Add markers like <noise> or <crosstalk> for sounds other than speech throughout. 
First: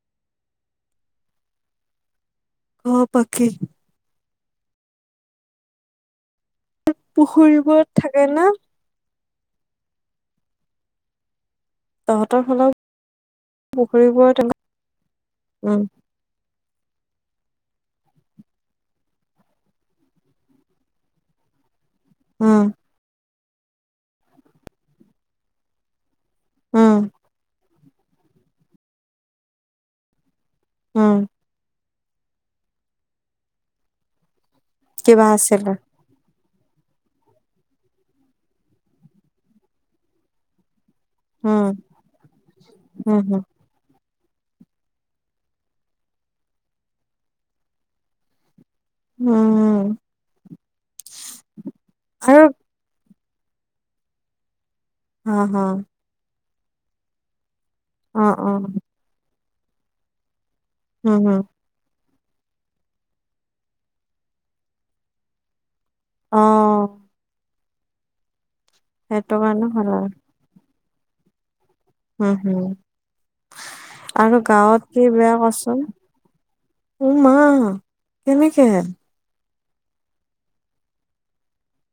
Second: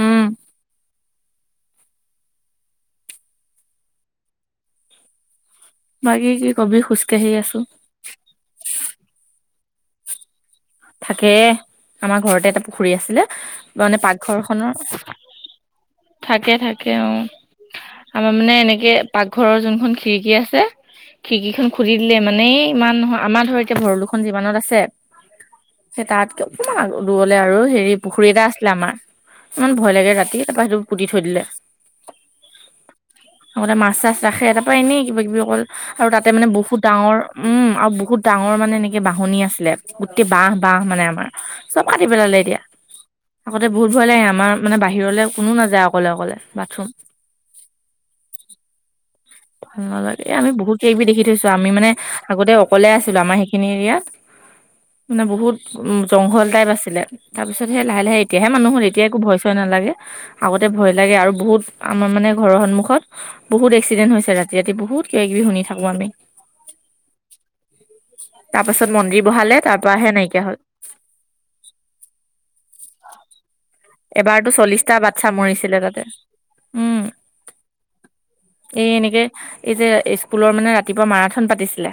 উম। ক বাকী। বাকী কি কবি খোজকাঢ়ি আছো। পুখুৰীবোৰত থাকে না। থাকে। আমাৰ তহঁতৰ ঘৰতে এটা ফালৰ পুখুৰী আছিলে, ত মানে পুখুৰীবোৰত পাকঘৰখনৰ এনেকুৱা উম থাকে থাকে অঁ। আমাৰ মানে এনেকে পাকঘৰৰ যোনখন খিৰিকী আছে। খিৰিকীখন খুুলি দিলে ইমানে উম মান নহয় আমাৰ ধৰ এতিয়া ভৰলোখন যিমানত আছে, সেই তাত অকনমান আগ উম দূৰলে আৰু হেৰি পুখুৰী এটা আছিলে আমাৰ, ইমান ভয় লাগে ৰাতি তাৰপা সেইটো পুতি উম থৈ দিলে। আগতে মাছ চাছ ৰাখে তাৰ পৰা এনেই কিবা কিবি অকল আৰু তাতে মানে বহুত ডাঙৰ উম, আৰু বহুত ডাঙৰ মানে এনেকে বাহনী আছিলে, গোটেই বাঁহ। বাঁহ মানে আমাৰ, উম চব কাটি পেলালে এতিয়া। উম হম বহুত ভয় লাগে আমাৰ, মানে বাহিৰলে কোনো নাযায় অকলে-অকলে বাথৰুম। উম এ আমি বহুত কিবা কিবি দেখি থৈছো, আমি মানে আৰু আগতে অকলে আছিলো আমাৰ সেইখিনি এৰিয়াত, মানে অ বহুত অ জংঘল টাইপ আছিলে। তাৰপিছত হে লাহে লাহে অ এতিয়াহে অ মানুহ হ'ল, এতিয়া একো ভয় চয় নালাগে আগতে ভয় লাগে, উম আৰু হম বহুত আমাৰ মানে ঘৰৰ সন্মুখত বহুত এক্সিদেন্ত হৈছে, ৰাতি ৰাতি বহুত কিবা কিবি শুনি থাকে। আমি, অ তাৰ পাছত মন্দিৰ সেইটো বহালে কাৰণে ভাল আৰু তাৰপাহে নাইকিয়া হ'ল। হম' হম 'আৰু এবাৰতো গাঁৱত চল্লিশটা কি বাচ্ছা বেয়া মৰিছিলে কচোন? তাতে উম অঁ মা কেনেকে? এই এনেকে এই যে স্কুলৰ মানে ৰাতিপুৱা মাৰাথান পাতিছিলে,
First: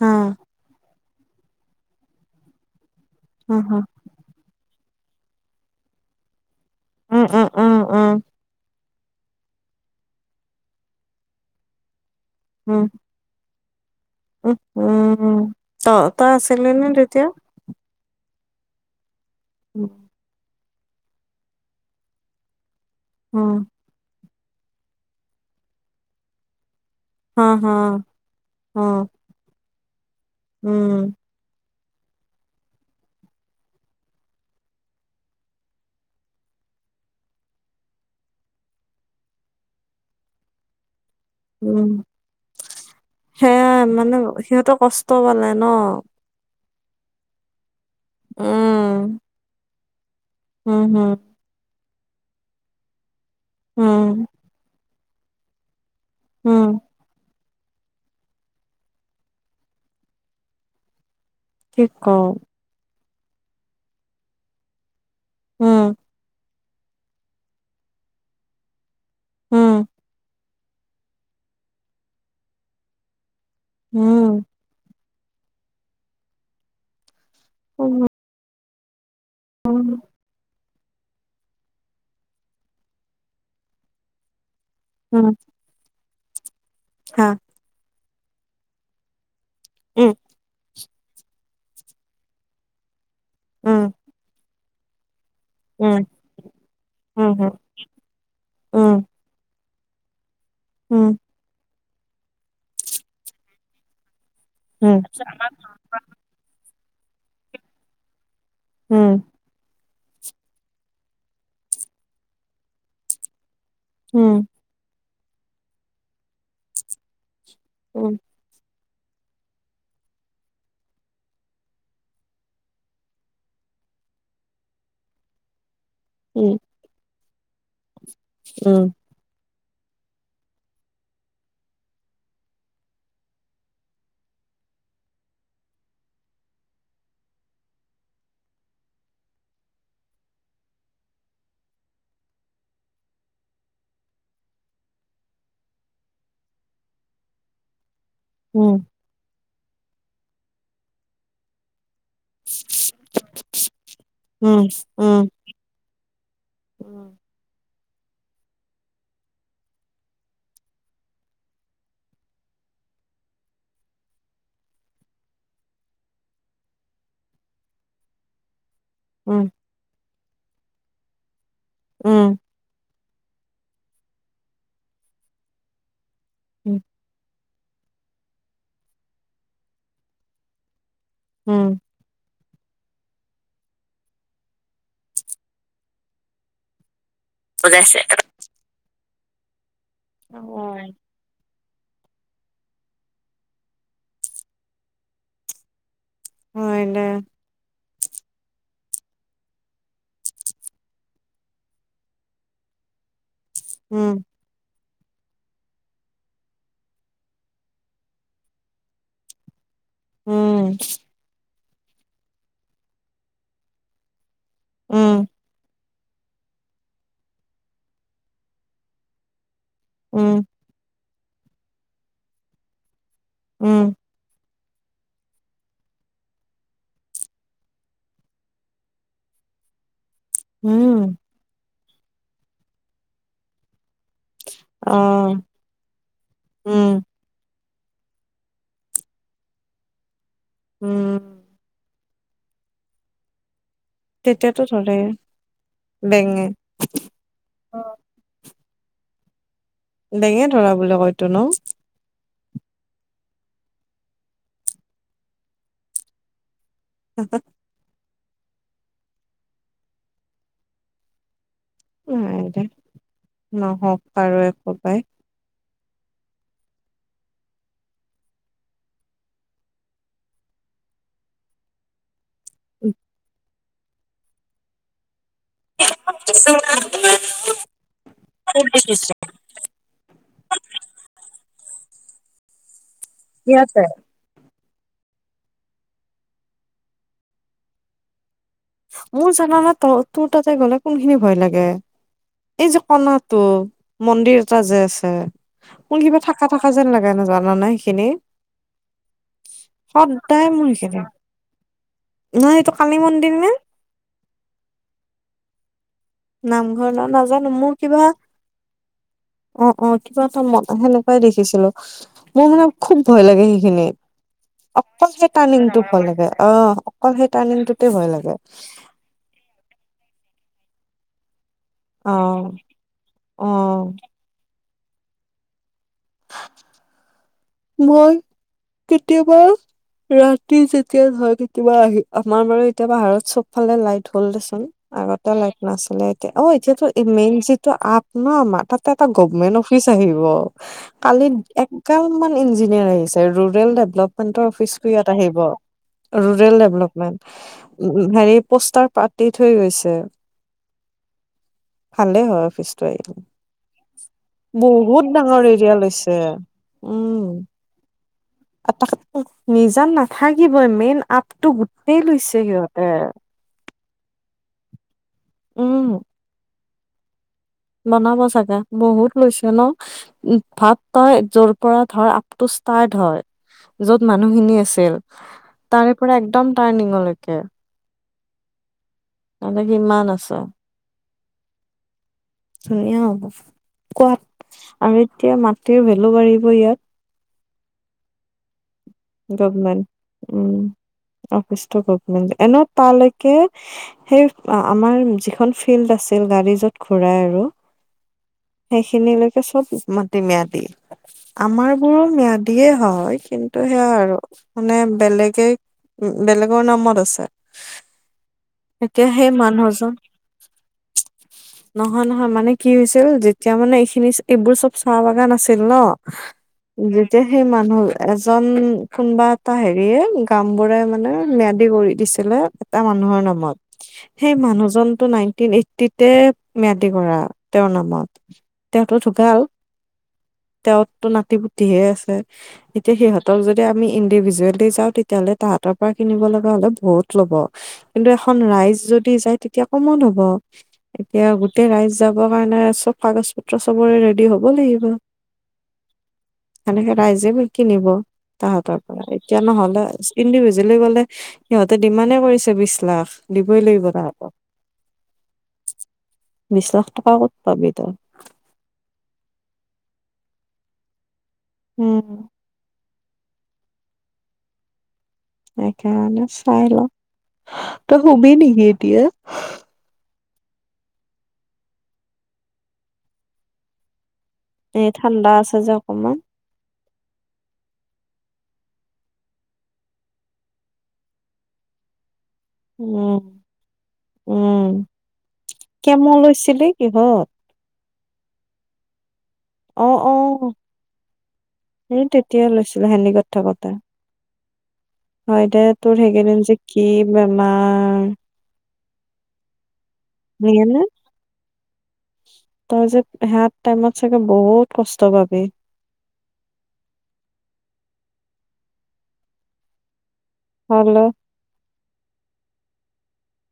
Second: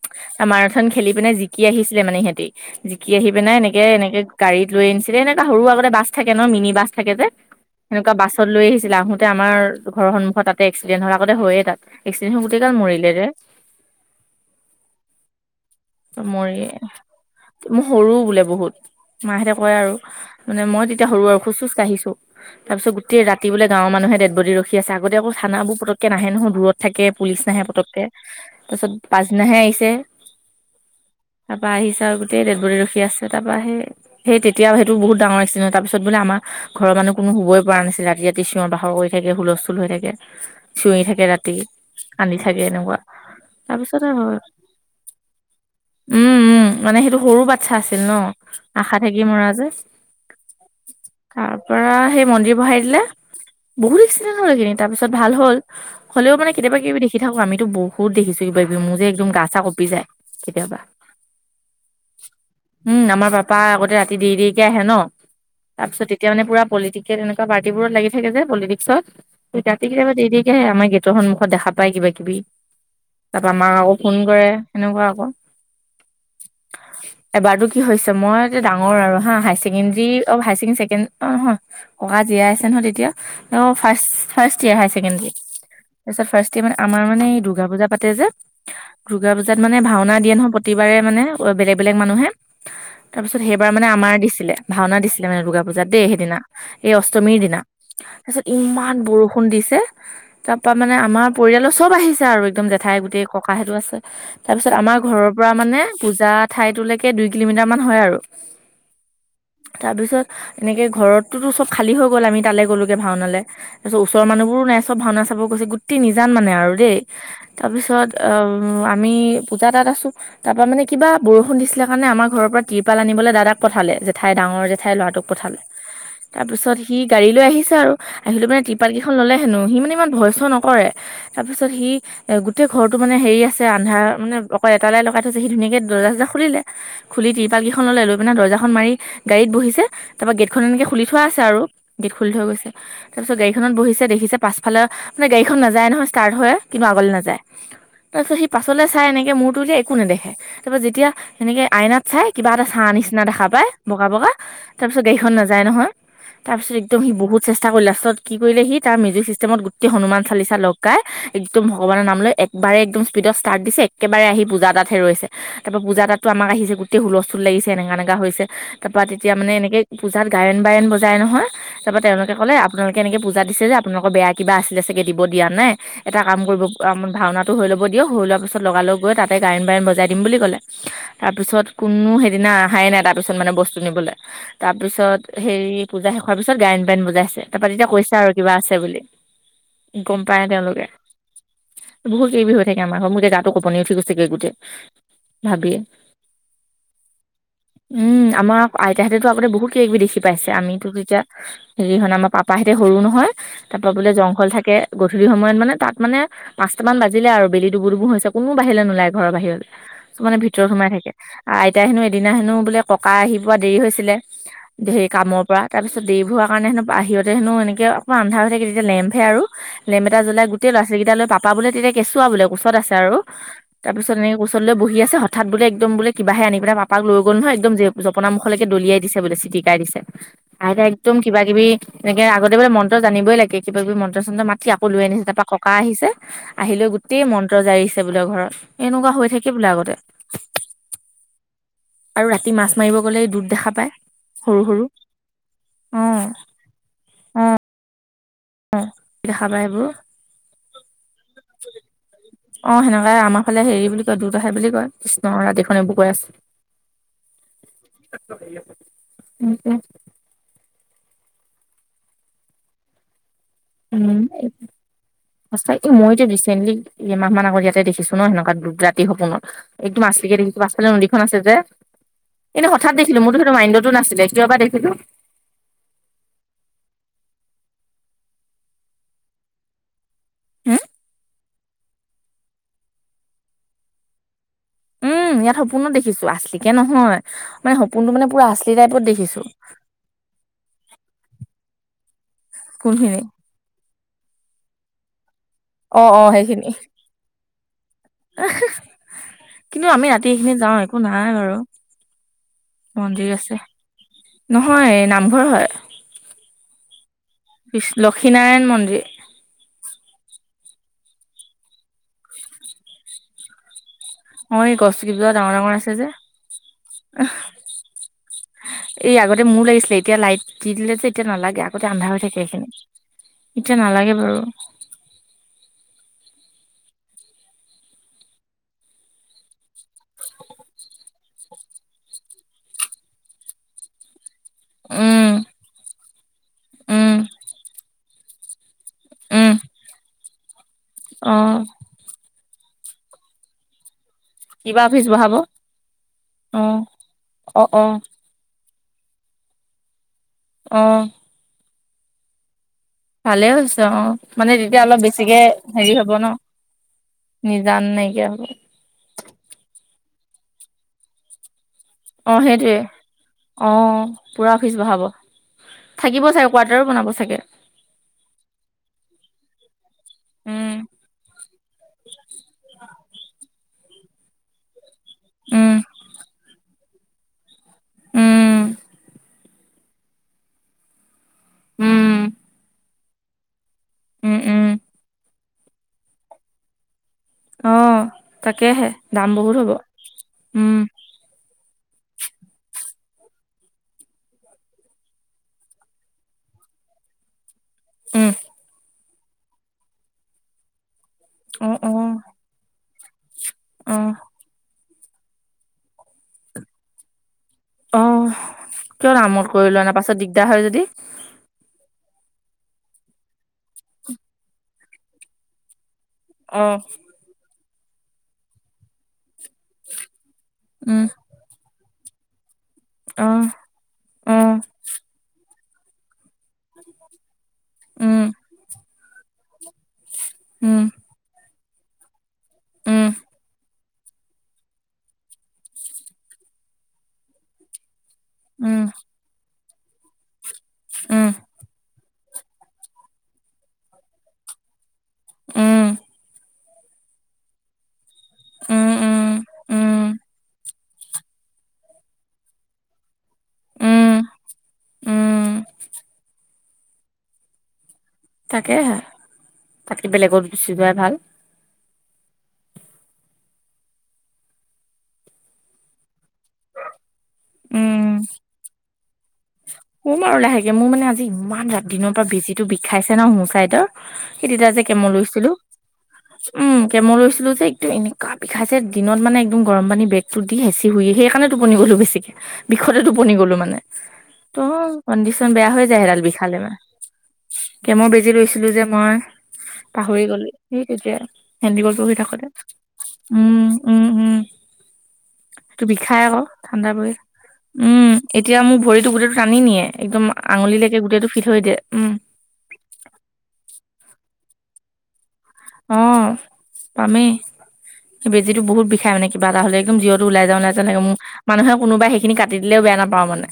হা মাৰাথান খি খেলি পিনে জিকি আহিছিলে মানে সিহঁতি, জিকি আহি পিনে উম হম এনেকে এনেকে গাড়ীত লৈ আনিছিলে, এনেকা সৰু আগতে বাছ থাকে ন, মিনি বাছ থাকে উম যে, উম উম সেনেকুৱা উম বাছ। ত লৈ আহিছিলে, আহোতে আমাৰ ঘৰৰ সন্মুখত তাতে এক্সিডেন্ত হল আগতে হয়য়ে তাত, এক্সিডেণ্টো হৈ গোটেগাল মৰিলে। উম হো। মৰি, মই সৰু বোলে বহুত মাহতে কয় উম আৰু। মানে মই তেতিয়া সৰু আৰু খোজ চোজ কাঢ়িছো, তাৰ পিছ গোটেই ৰাতি উম বোলে গাঁৱৰ মানুহে ডেদ বডি ৰখি আছে, আগতে আকৌ থানাবোৰ পতককে নাহে নহয় দূৰত থাকে, হা পুলিচ নাহে হা পতককে অ তাৰপিছত পা নাহে আহিছে। উম। তাপা আহিছে আৰু গোটেই ডেদবডি ৰখি আছে তাপা সেই সেই তেতিয়া সেইটো বহুত ডাঙৰ এক্সিডেণ্ট, তাৰপিছত বোলে আমাৰ ঘৰৰ মানুহ কোনো শুবই পৰা নাছিল, ৰাতি ৰাতি চিঞৰ বাখৰ কৰি থাকে, হুলস্থুল হৈ থাকে, চিঞৰি থাকে ৰা উম কান্দি থাকে এনেকুৱা, তাৰপিছত সিহঁতৰ কছ ষ্ট পালে ন। উম' উম' মানে সেইটো সৰু বাচ্ছা আছিল ন, আশা উম থাকি মৰা যে। উম। তাপা সেই মন্দিৰ বহাই দিলে, বহুত উম এক্সিডেণ্ট হল সেইখিনিত, তাৰপিছত ভাল হল। হলেও মানে উম কেতিয়াবা কিবা কিবি দেখি থাকো, আমিতো বহুত দেখিছো কিবা কিবি মোৰ যে একদম গা কপি যায়। কেতিয়াবা। কি কওঁ? উম আমাৰ পাপা আগতে ৰাতি দেৰি দেৰিকে আহে ন, উম তাৰপিছত তেতিয়া মানে পুৰা পলিটিক তেনেকুৱা পাৰ্টিবোৰত লাগি থাকে যে পলিটিক্সত। ৰাতি উম কেতিয়াবা দেৰিকে দেৰিকে আহে, আমাৰ গেটৰ সন্মুখত দেখা পাই কিবা কিবি। তাপা মাক আকৌ ফোন উম কৰে সেনেকুৱা আক। এবাৰটো কি হৈছে, উম মই ডাঙৰ আৰু হা, হাই ছেকেণ্ডৰী অ হাই ছেকেণ্ডি ছেকেণ্ড অ ককা জীয়াই আছে নহয় তেতিয়া, অ first first year high um secondary. তাৰপিছত ফাৰ্ষ্ট ইয়াৰ মানে আমাৰ মানে হা দুৰ্গা পূজা পাতে যে, দুৰ্গা পূজাত মানে উম ভাওনা দিয়ে নহয় প্ৰতি বাৰে মানে বেলেগ বেলেগ মানুহে, তাৰ পিছত সেইবাৰ উম মানে আমাৰ দিছিলে ভাওনা দিছিলে মানে দুৰ্গা পূজা উম দেই সেইদিনা, এই উম অষ্টমীৰ হম দিনা, তাৰপিছত উম ইমান বৰষুণ দিছে। তাপা মানে উম আমাৰ পৰিয়ালৰ চব আহিছে আৰু, একদম জেঠাই গোটেই ককাহেতো আছে। তাৰ পিছত উম আমাৰ ঘৰৰ পৰা মানে পূজা ঠাইতোলৈকে দুই কিলোমিটাৰ মান হয় আৰু। উম। তাৰপিছত এনেকে ঘৰতটোতো চব খালী হৈ গ'ল, আমি তালৈ গ'লোগে ভাওঁনালে। তাৰপিছত ওচৰৰ মানুহবোৰো নাই চব ভাওনা চাব গৈছে, গোটেই নিজান মানে আৰু দেই, উম তাৰপিছত উম অ' উ, আমি পূজা এটাত আছোঁ তাৰ পৰা মানে কিবা বৰষুণ দিছিলে কাৰণে আমাৰ ঘৰৰ পৰা তিৰপাল আনিব দাদাক পঠালে, জেঠাই ডাঙৰ জেঠাই ল'ৰাটোক পঠালে। <inaudible> তাৰপিছত সি গাড়ী লৈ আহিছে আৰু, আহিলে লৈ মানে টিৰপাল কেই খন ল'লে হেনো সি মানে ইমান ভয় চয় নকৰে, তাৰপিছত সি এ, গোটেই ঘৰটো মানে হেৰি আছ তে আন্ধাৰ মানে অকল এটা লাইট লগাই থৈছে, সি ধুনীয়াকে দৰ্জা চৰ্জা খুলিলে খুলি তিৰপাল কেইখন ল'লে লৈ পিনে দৰ্জাখন মাৰি গাড়ীত বহিছে তাৰ পৰা গেটখন এনেকে খুলি থোৱা আছে আৰু, গেট খুলি থৈ গৈছে। তাৰপিছত গাড়ীখনত বহিছে, দেখিছে পাছফালে মে গাড়ীখন নযায় নহয়, ষ্টাৰ্ট হৈ কিবা আগলৈ নাযায়। তাৰপিছত সি উম পাছলৈ চাই এনেকে মূৰটোলে একো নেদেখে, তাৰপাছত যেতিয়া এনেকে আইনাত চাই কিবা এটা ছা নিচিনা দেখা পায় বগা বগা উম উম তাৰপিছত উম গাড়ীখন নাযায় নহয়। তাৰপিছত একদম সি বহুত চেষ্টা কৰি, লাষ্টত কি কৰিলে সি তাৰ মিউজিক চিছটেমত গোটেই হনুমান চালিচা লগ পাই একদম ভগৱানৰ নাম লৈ একবাৰে একদম স্পীডত ষ্টাৰ্ট দিছে, একেবাৰে আহি পূজা এটাতহে ৰৈছে। তাৰ পৰা পূজা এটাততো আমাক আহিছে, গোটেই হুলস্থুল লাগিছে, এনেকা এনেকা হৈছে। তাৰ পৰা তেতিয়া মানে উম এনেকে পূজাত গায়ন বায়ন বজাই নহয় তাৰ পৰা উম তেওঁলোকে ক'লে আপোনালোক কেনেকে পূজা দিছে যে আপোনালোকৰ বেয়া কিবা আছিলে চাগে দিব দিয়া নাই, এটা কাম কৰিব উম ভাওনাটো হৈ ল'ব দিয় সৰু লোৱাৰ পিছ লগা লগ গৈ তাতে গায়ন বায়ন বজাই দিম বুলি ক'লে। তাৰপিছত উম কোনো সেইদিনা আহা নাই তাত। তাৰপিছত মানে বস্তু নিবলৈ, তাৰপিছত হেৰি পূজা শেষ পিছত গায়ন বায়ন বজাইছে। তাৰপা তেতিয়া বুজাইছে হৈছে আৰু কিবা আছে বুলি, গম পায় তেওঁলোকে। বহুত এই বিষয়ে <unintelligible> মোৰ যে গাটো কপনি উঠি গৈছেগৈ গোটেই ভাবিয়ে। হয় দে। উম, আমাৰ আইতাহঁতেতো আগতে বহুত কিবা কিবি দেখি পাইছে, আমিতো তেতিয়া হেৰি হয় ন' আমাৰ পাপাহেতে সৰু নহয় তাৰপা বোলে উম জংঘল থাকে, গধূলি সময়ত মানে তাত মানে পাঁচটা মান বাজিলে আৰু বেলি দুুবু দুবু হৈছে, কোনো বাহিৰেলে নোলাই ঘৰ বাহিৰলৈ চব মানে উম ভিতৰত সোমাই থাকে। আৰু আইতাই হেনো এদিনা হেনো বোলে ককা আহি পোৱা দেৰি হৈছিলে হেৰি উম কামৰ পৰা তাৰপিছত দেৰি হোৱাৰ কাৰণে বাহিৰতে হেনো এনেকে আন্ধাৰ হৈ থাকে তেতিয়া লেম্পে আৰু লেম্প এটা উম জ্বলাই ল'ৰা ছোলৱালী কেইটা লৈ, পাপা বোলে তেতিয়া কেঁচুৱা বোলে কোচত আছে আৰু, উম তাৰপিছত এনেকে কৈ ছোতালত লৈ বহি আছে হঠাৎ বোলে একদম বোলে কিবাহে আনি পেলাই পাপাক লৈ গ'ল নহয়, একদম জপনা মুখলৈকে দলিয়াই দিছে চিটি টাই দিছে। আইতা উম একদম কিবা কিবি এনেকে আগতে বোলে মন্ত্ৰ জানিবই লাগে কিবা কিবি মন্ত্ৰ চন্ত্ৰ মাতি আকৌ অ লৈ আনিছে তাৰপৰা ককা আহিছে আহি লৈ উম গোটেই মন্ত্ৰ জাৰিছে বোলে ঘৰত, এনেকুৱা হৈ থাকে বোলে আগতে। উম। আৰু ৰাতি মাছ মাৰিব গ'লে দূত দেখা পায়, তেতিয়াতো সৰু সৰু, ধৰে অ'। বেঙে অ' দেখা পাই সেইবোৰ। ডেঙে ধৰা বুলা কয়তো ন'? অ' সেনেকাই আমাৰ ফালে হেৰি বুলি কয় দুত আহে বুলি কয়। কৃষ্ণ ৰাতিখন এইবোৰ কৈ আছোঁ। <inaudible> <unintelligible> নাই দে, নহওক বাৰু একোপাই। সচা এ, মইতো ৰিচেণ্টলি এমাহ মান আগত ইয়াতে দেখিছোঁ ন' সেনেকুৱা দুত ৰাতি সপোনত। একদম আছলিকে দেখিছোঁ, পাছফালে নদীখন আছে যে এনে হঠাৎ দেখো মোৰটো সেইটো মায়ণ্ডতো নাছিলে কিয় বা দেখিলো? <unintelligible> হুম। কি আছে? উম, ইয়াত সপোনত দেখিছো। আছিলিকে নহয় মানে, সপোনটো মানে পুৰা আছলি। মোৰ জানা নে, ত তোৰ তাতে গ'লে কোনখিনি ভয় লাগে? এই যে কোনখিনি কণাতটো মন্দিৰ এটা যে আছে, অ মোৰ অ কিবা থাকা থাকা যেন লাগে। জাননা নাই সেইখিনি। উহু। কিন্তু আমি ৰাতি সদায় এইখিনি মোৰ যাওঁ একো সেইখিনি নাই বাৰু নাই এইটো কালি মন্দিৰ নে আছেঁ। ন'হয় নামঘৰ হয়। নামঘৰ নে নাজানো মোৰ পিছ কিবা লক্ষীনাৰায়ণ মন্দিৰ অ', অ', কিবা এটা মতা সেনেকুৱাই দেখিছিলো মোৰ মানে খুব ভয় লাগে সেইখিনি। অ এই গছ অকল কেইজোপা সেই ডাঙৰ ডাঙৰ টাৰ্ণিংটো আছে যে ভয় লাগে। অ' অকল সেই টাৰ্ণিংটোতে ভয় লাগে। এই আগতে মোৰ লাগিছিলে এতিয়া লাইট দি দিলে যে এতিয়া নালাগে। গোতে আন্ধাৰ অ হৈ থাকে সেইখিনি অ এতিয়া নালাগে বাৰু। মই কেতিয়াবা ৰাতি যেতিয়া ধৰ কেতিয়াবা আহি আমাৰ বাৰু এতিয়া পাহাৰত চব ফালে লাইট হ'ল দেছোন। আগতে উম লাইট নাছিলে এতিয়া অ', এতিয়ো উম মেইন যিটো আপ ন, আমাৰ তাত এটা উম গভমেন্ট অফিচ আহিব কালি অ এক এগাল মান ইঞ্জিনিয়াৰ আহিছে ৰুৰেল ডেভলপ কিবা অফিচটো অফিচ ইয়াত বহাব আহিব ৰুৰেল অ ডেভলপমেন্ট অ অ উম, হেৰি পোষ্টাৰ পাতি থৈ গৈছে। অ'। ভালে হ'য় অফিচটো আহিল ভালে হৈছে অ মানে তেতিয়া অলপ বহুত বেছিকে ডাঙৰ এৰিয়া লৈছিল। হেৰি হ'ব তে ন উম নিজান নাইকিয়া হ'ব নিজান নাথাকিবই মেইন আপটো গো অ', সেইটোৱে অ', পুৰা অফিচ বহাব উম থাকিব চাগ কোৱাতৰ বনাব চাগে। বনাব চাগে বহুত লৈছো ন'। উম ভাত তই যৰ পৰা ধৰ আপ টু ষ্টাৰ্ট হয় যত মানুহখিনি আছিল উম তাৰে পৰা একদম টাৰ্নিিঙলৈকে। উম মানে সিমান আছে। উম। ধুনীয়া হ'ব উম কোৱাত উম আৰু এতিয়া মাটিৰ ভেলু বাঢ়িব ইয়াত। অ', তাকেহে দাম বহুত হ'ব উম। অফিষ্ট গভমেন্ত এনেও তালৈকে সেই আমাৰ যিখন ফিল্ড আছিল গাড়ী যত ঘুৰাই আৰু উম, সেইখিনিলৈকে চব মাটি ম্যাদী আমাৰ অ', বোৰো অ', ম্যাদি। দিয়ে হয় কিন্তু সেয়া অ', আৰু মানে বেলেগে বেলেগৰ নামত আছে। অ', এতিয়া কিয় নামত কৰিল লোৱা নাই? পাছত দিগদাৰ হয় যদি? নহয়-নহয় মানে কি হৈছিল যেতিয়া মানে এইখিনি এইবোৰ চব চাহ বাগান আছিল ন'। অ', যেতিয়া সেই মানুহ এজন কোনবা এটা হেৰিয়ে গাম বুৰাই উম, মানে ম্যাদি কৰি দিছিলে এটা মানুহৰ অ', নামত। সেই অ', মানুহজন টো নাইনটিন এইট্টিতে ম্যাদি কৰোৱা তেওঁৰ নামত উম, তেওঁতটো ঢুকাল উম, তেওঁতো নাতি পুতিহে আছে তেতিয়া উম, সিহঁতক যদি আমি ইণ্ডিভিজুৱেলি যাওঁ তেতিয়াহ'লে তাহাঁতৰ পৰা কিনিব লগা হলে বহুত ল'ব কিন্তু এখন ৰাইজ উম, যদি যায় তেতিয়া কমত হ'ব উম, এতিয়া গোটেই ৰাইজ যাবৰ কাৰণে চব কাগজ পত্ৰ চবৰে ৰেডি হ'ব লাগিব উম, সনেকে ৰাইজে যাব দিব উম, তাহতৰ পৰা উম, এতিয়া নহলে উম, ইন্দিবিজুৱালী গ'লে সিহ সিহতে ডিমানে কৰিছে বিছ লাখ দিবই লাগিব উম, ভাব উম, বিছ লাখ টকা ক'ত পাবি তই তাকে হে তাকে বেলেগত গুচি যোৱাই ভাল উম, সেইকাৰণে চাই লওঁ উম, তই শুবি নেকি এতিয়া? শুম আৰু লাহেকে মোৰ মানে আজি ইমান ৰাতিদিনৰ পৰা বেজিটো বিষাইছে ন সো চাইদৰ সেই তেতা যে এ কেম ঠাণ্ডা লৈছিলো আছে যে অকমান উম, কেমৰ লৈছিলো যে, একদম এনেকুৱা বিষাইছে দিনত মানে একদম গৰম পানী বেগ টো দি হেচি শুই সেইকাৰণে টোপনি গ'লো বেছিকে বিষতে উম টোপনি গলো মানে ত উম কণ্ডিশন বেয়া হৈ যায় কেমো সেইডাল বিষালে লৈছিলি মানে কিহত কেমৰ বেজি লৈছিলো যে মই অ অ পাহৰি গলি সেই তেতিয়া হেন্দিকত সেই পঢ়ি থাকোতে তেতিয়াই লৈছিলো হেণ্ডিকত উম, থাকোতে উম, উম, হয় দে তো তোৰ বিষাই আকৌ সেইকেইদিন যে কি ঠাণ্ডা পৰি উম বেমাৰ। এতিয়া মোৰ ভৰিতো গোটেইটো টানি নিয়ে একদম নিয়ে নে আঙুলিলৈকে গোটেই টো ফিট হৈ দিয়ে উম। তই যে সেয়াত টাইমত চাগে বহুত কষ্ট পাবি। অ' পামেই সেই বেজীটো বহুত বিষাই মানে। কিবা এটা হলে একদম জীৱটো ওলাই যাওঁ ওলাই যাওঁ লাগে, হ'লেও মোৰ মানুহে কোনোবাই সেইখিনি কাটি দিলেও বেয়া নাপাওঁ মানে।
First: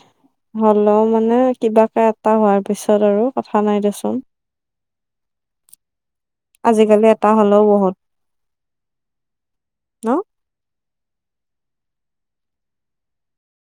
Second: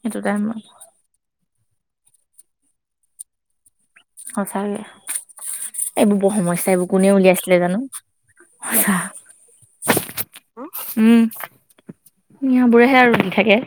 সেইটো টাইমত হলেও মানে কিবা কে এটা হোৱাৰ পিছত আৰু কথা নাই দেছোন। সচাকে। এইবোৰ বৰ সমস্যা এইবোৰ আজিকালি কোনে এটা উলিয়াইছিলে হ'লেও জানো, বহুত সঁচা। ন'। উম মুৰ বোৰেহে আৰু দি থাকে।